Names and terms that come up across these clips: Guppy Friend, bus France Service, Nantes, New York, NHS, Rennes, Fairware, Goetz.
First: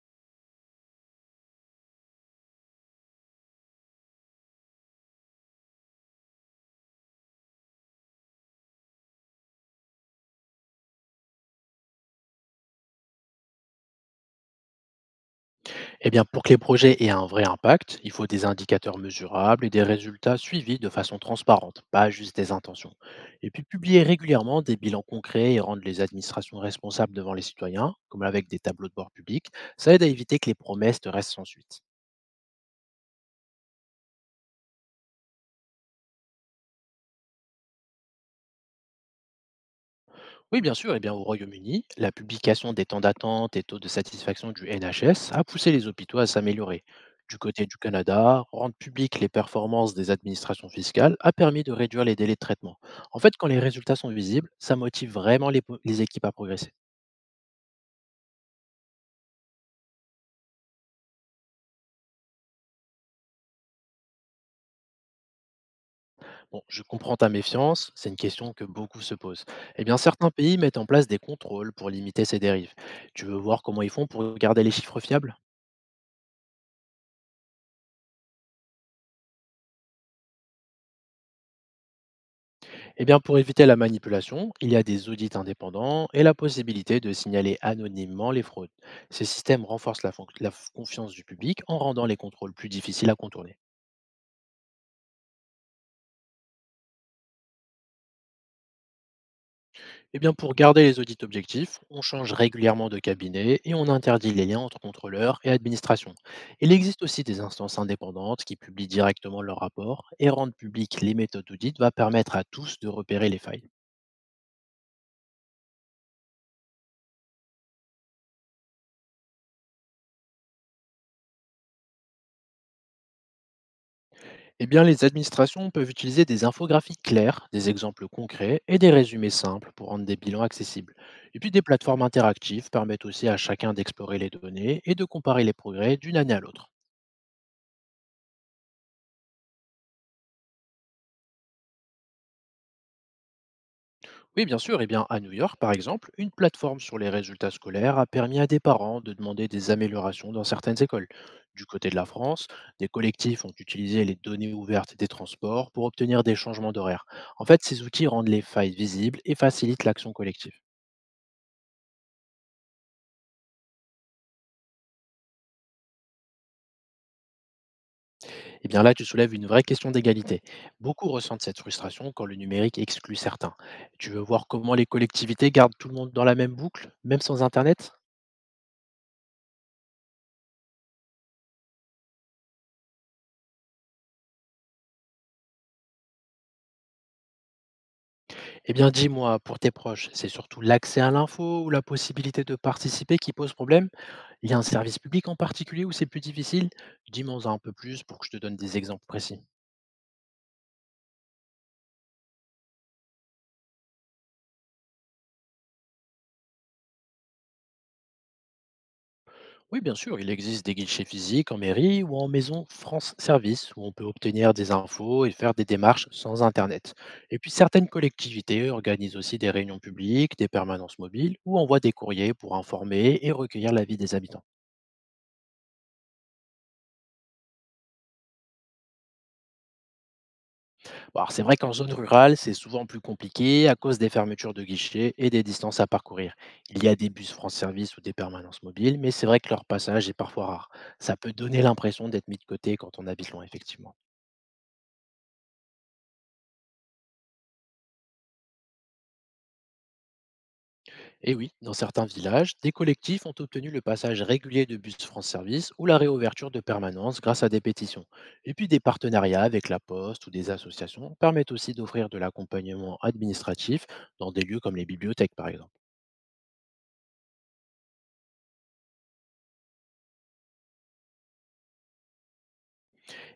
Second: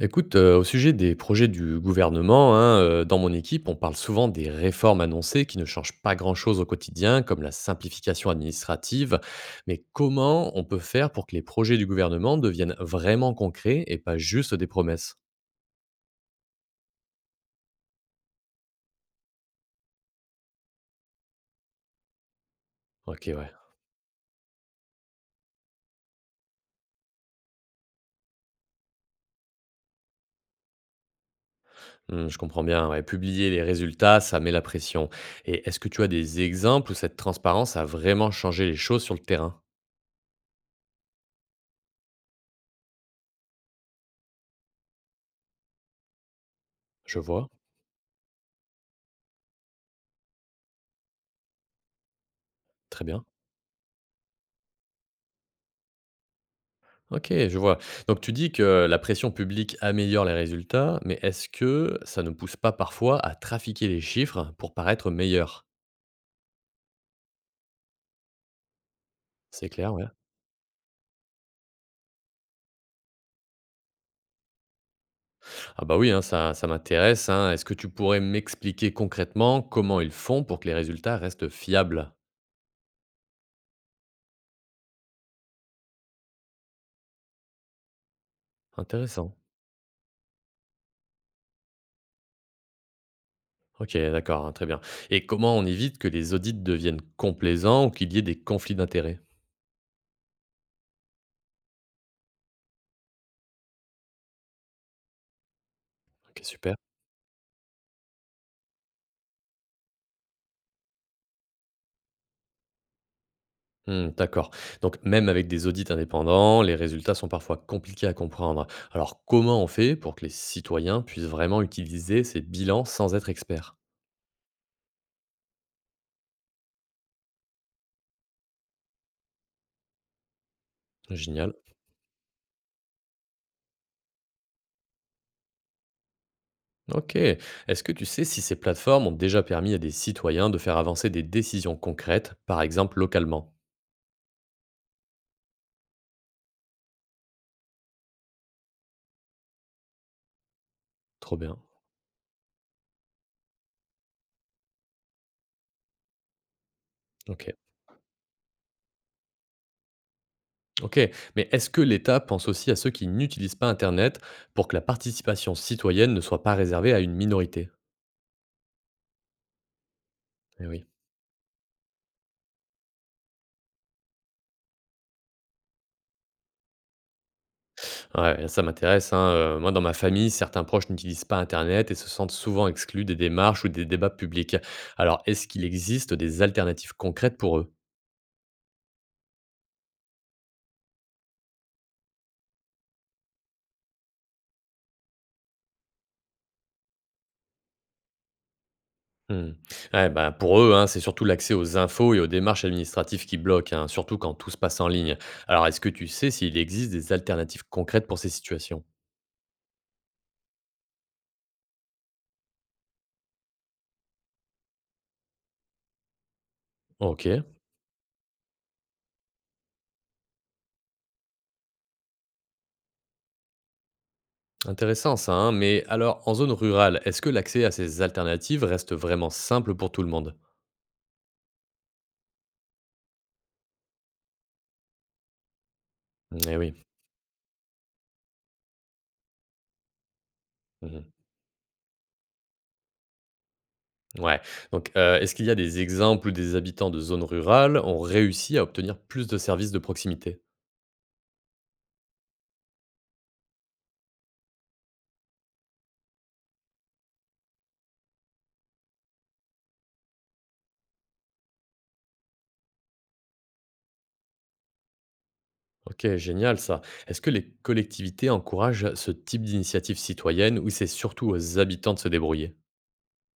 Écoute, au sujet des projets du gouvernement, hein, dans mon équipe, on parle souvent des réformes annoncées qui ne changent pas grand-chose au quotidien, comme la simplification administrative. Mais comment on peut faire pour que les projets du gouvernement deviennent vraiment concrets et pas juste des promesses? Eh bien, pour que les projets aient un vrai impact, il faut des indicateurs mesurables et des résultats suivis de façon transparente, pas juste des intentions. Ok, Et ouais. puis, publier régulièrement des bilans concrets et rendre les administrations responsables devant les citoyens, comme avec des tableaux de bord publics, ça aide à éviter que les promesses ne restent sans suite. Hmm, je comprends bien. Ouais. Publier les résultats, ça met la pression. Et est-ce que tu as des exemples où cette transparence a vraiment changé les choses sur le terrain? Oui, bien sûr. Eh bien, au Royaume-Uni, la publication des temps d'attente et taux de satisfaction du NHS a poussé les hôpitaux à s'améliorer. Je Du vois. côté du Canada, rendre publiques les performances des administrations fiscales a permis de réduire les délais de traitement. Très En bien. fait, quand les résultats sont visibles, ça motive vraiment les équipes à progresser. OK, je vois. Donc tu dis que la pression publique améliore les résultats, mais est-ce que ça ne pousse pas parfois à trafiquer les chiffres pour paraître meilleur? Bon, je comprends ta méfiance, c'est une question que beaucoup se posent. C'est Eh clair, bien, ouais. certains pays mettent en place des contrôles pour limiter ces dérives. Tu veux voir comment ils font pour garder les chiffres fiables? Ah bah oui, hein, ça m'intéresse, hein. Est-ce que tu pourrais m'expliquer concrètement comment ils font pour que les résultats restent fiables? Eh bien, pour éviter la manipulation, il y a des audits indépendants et la possibilité de signaler anonymement les fraudes. Ces Intéressant. systèmes renforcent la confiance du public en rendant les contrôles plus difficiles à contourner. Ok, d'accord, hein, très bien. Et comment on évite que les audits deviennent complaisants ou qu'il y ait des conflits d'intérêts? Eh bien, pour garder les audits objectifs, on change régulièrement de cabinet et on interdit les liens entre contrôleurs et administration. Ok, Il super. existe aussi des instances indépendantes qui publient directement leurs rapports et rendre publiques les méthodes d'audit va permettre à tous de repérer les failles. Mmh, d'accord. Donc même avec des audits indépendants, les résultats sont parfois compliqués à comprendre. Alors comment on fait pour que les citoyens puissent vraiment utiliser ces bilans sans être experts? Eh bien, les administrations peuvent utiliser des infographies claires, des exemples concrets et des résumés simples pour rendre des bilans accessibles. Et puis, Génial. des plateformes interactives permettent aussi à chacun d'explorer les données et de comparer les progrès d'une année à l'autre. Ok. Est-ce que tu sais si ces plateformes ont déjà permis à des citoyens de faire avancer des décisions concrètes, par exemple localement? Oui, bien sûr, eh bien, à New York, par exemple, une plateforme sur les résultats scolaires a permis à des parents de demander des améliorations dans certaines écoles. Trop bien. Du côté de la France, des collectifs ont utilisé les données ouvertes des transports pour obtenir des changements d'horaire. En Ok. fait, ces outils rendent les failles visibles et facilitent l'action collective. Ok. Mais est-ce que l'État pense aussi à ceux qui n'utilisent pas Internet pour que la participation citoyenne ne soit pas réservée à une minorité? Eh bien là, tu soulèves une vraie question d'égalité. Eh oui. Beaucoup ressentent cette frustration quand le numérique exclut certains. Tu veux voir comment les collectivités gardent tout le monde dans la même boucle, même sans Internet? Ouais, ça m'intéresse, hein, moi, dans ma famille, certains proches n'utilisent pas internet et se sentent souvent exclus des démarches ou des débats publics. Alors, est-ce qu'il existe des alternatives concrètes pour eux? Eh bien dis-moi, pour tes proches, c'est surtout l'accès à l'info ou la possibilité de participer qui pose problème? Il y a un service public en particulier où c'est plus difficile? Dis-moi un peu plus pour que je te donne des exemples précis. Mmh. Ouais, bah, pour eux, hein, c'est surtout l'accès aux infos et aux démarches administratives qui bloquent, hein, surtout quand tout se passe en ligne. Alors, est-ce que tu sais s'il existe des alternatives concrètes pour ces situations? Oui, bien sûr, il existe des guichets physiques en mairie ou en maison France Service où on peut obtenir des infos et faire des démarches sans Internet. Et OK, puis certaines collectivités organisent aussi des réunions publiques, des permanences mobiles ou envoient des courriers pour informer et recueillir l'avis des habitants. intéressant ça, hein, mais alors, en zone rurale, est-ce que l'accès à ces alternatives reste vraiment simple pour tout le monde? Bon, alors c'est vrai qu'en zone rurale, c'est souvent plus compliqué à cause des fermetures de guichets et des distances à parcourir. Eh Il oui. y a des bus France Service ou des permanences mobiles, mais c'est vrai que leur passage est parfois rare. Mmh. Ça peut donner l'impression d'être mis de côté quand on habite loin, effectivement. Ouais, donc est-ce qu'il y a des exemples où des habitants de zones rurales ont réussi à obtenir plus de services de proximité? Et oui, dans certains villages, des collectifs ont obtenu le passage régulier de bus France Service ou la réouverture de permanences grâce à des pétitions. Et puis des partenariats avec la poste ou des associations permettent aussi d'offrir de l'accompagnement administratif dans des lieux comme les bibliothèques par exemple. OK, génial ça. Est-ce que les collectivités encouragent ce type d'initiative citoyenne ou c'est surtout aux habitants de se débrouiller?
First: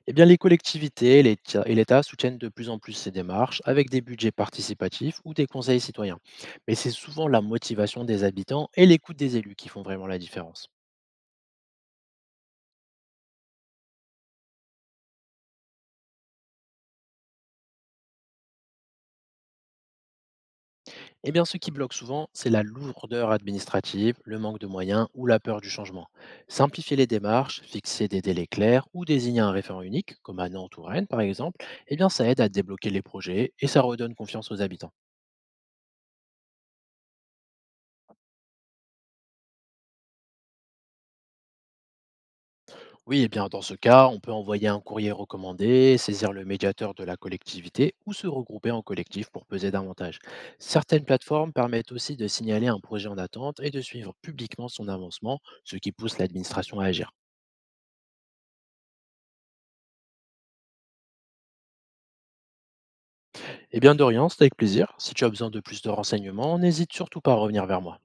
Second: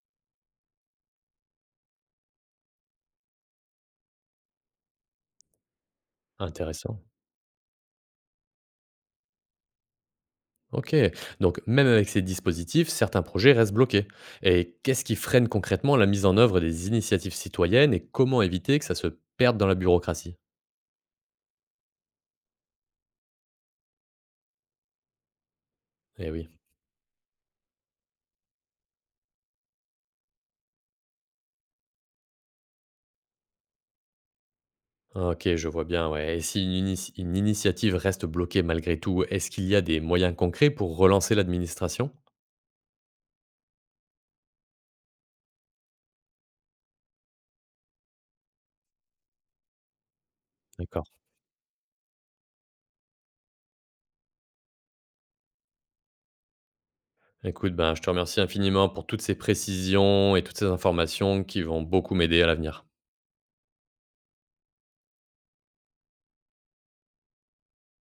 Eh bien les collectivités et l'État soutiennent de plus en plus ces démarches avec des budgets participatifs ou des conseils citoyens. Mais c'est Intéressant. souvent la motivation des habitants et l'écoute des élus qui font vraiment la différence. OK, donc même avec ces dispositifs, certains projets restent bloqués. Et qu'est-ce qui freine concrètement la mise en œuvre des initiatives citoyennes et comment éviter que ça se perde dans la bureaucratie? Eh bien, ce qui bloque souvent, c'est la lourdeur administrative, le manque de moyens ou la peur du changement. Eh oui. Simplifier les démarches, fixer des délais clairs ou désigner un référent unique, comme à Nantes ou Rennes par exemple, eh bien, ça aide à débloquer les projets et ça redonne confiance aux habitants. OK, je vois bien, ouais. Et si une, une initiative reste bloquée malgré tout, est-ce qu'il y a des moyens concrets pour relancer l'administration? Oui, eh bien, dans ce cas, on peut envoyer un courrier recommandé, saisir le médiateur de la collectivité ou se regrouper en collectif pour peser davantage. Certaines D'accord. plateformes permettent aussi de signaler un projet en attente et de suivre publiquement son avancement, ce qui pousse l'administration à agir. Écoute, ben, je te remercie infiniment pour toutes ces précisions et toutes ces informations qui vont beaucoup m'aider à l'avenir. Eh bien, de rien, c'était avec plaisir. Si tu as besoin de plus de renseignements, n'hésite surtout pas à revenir vers moi.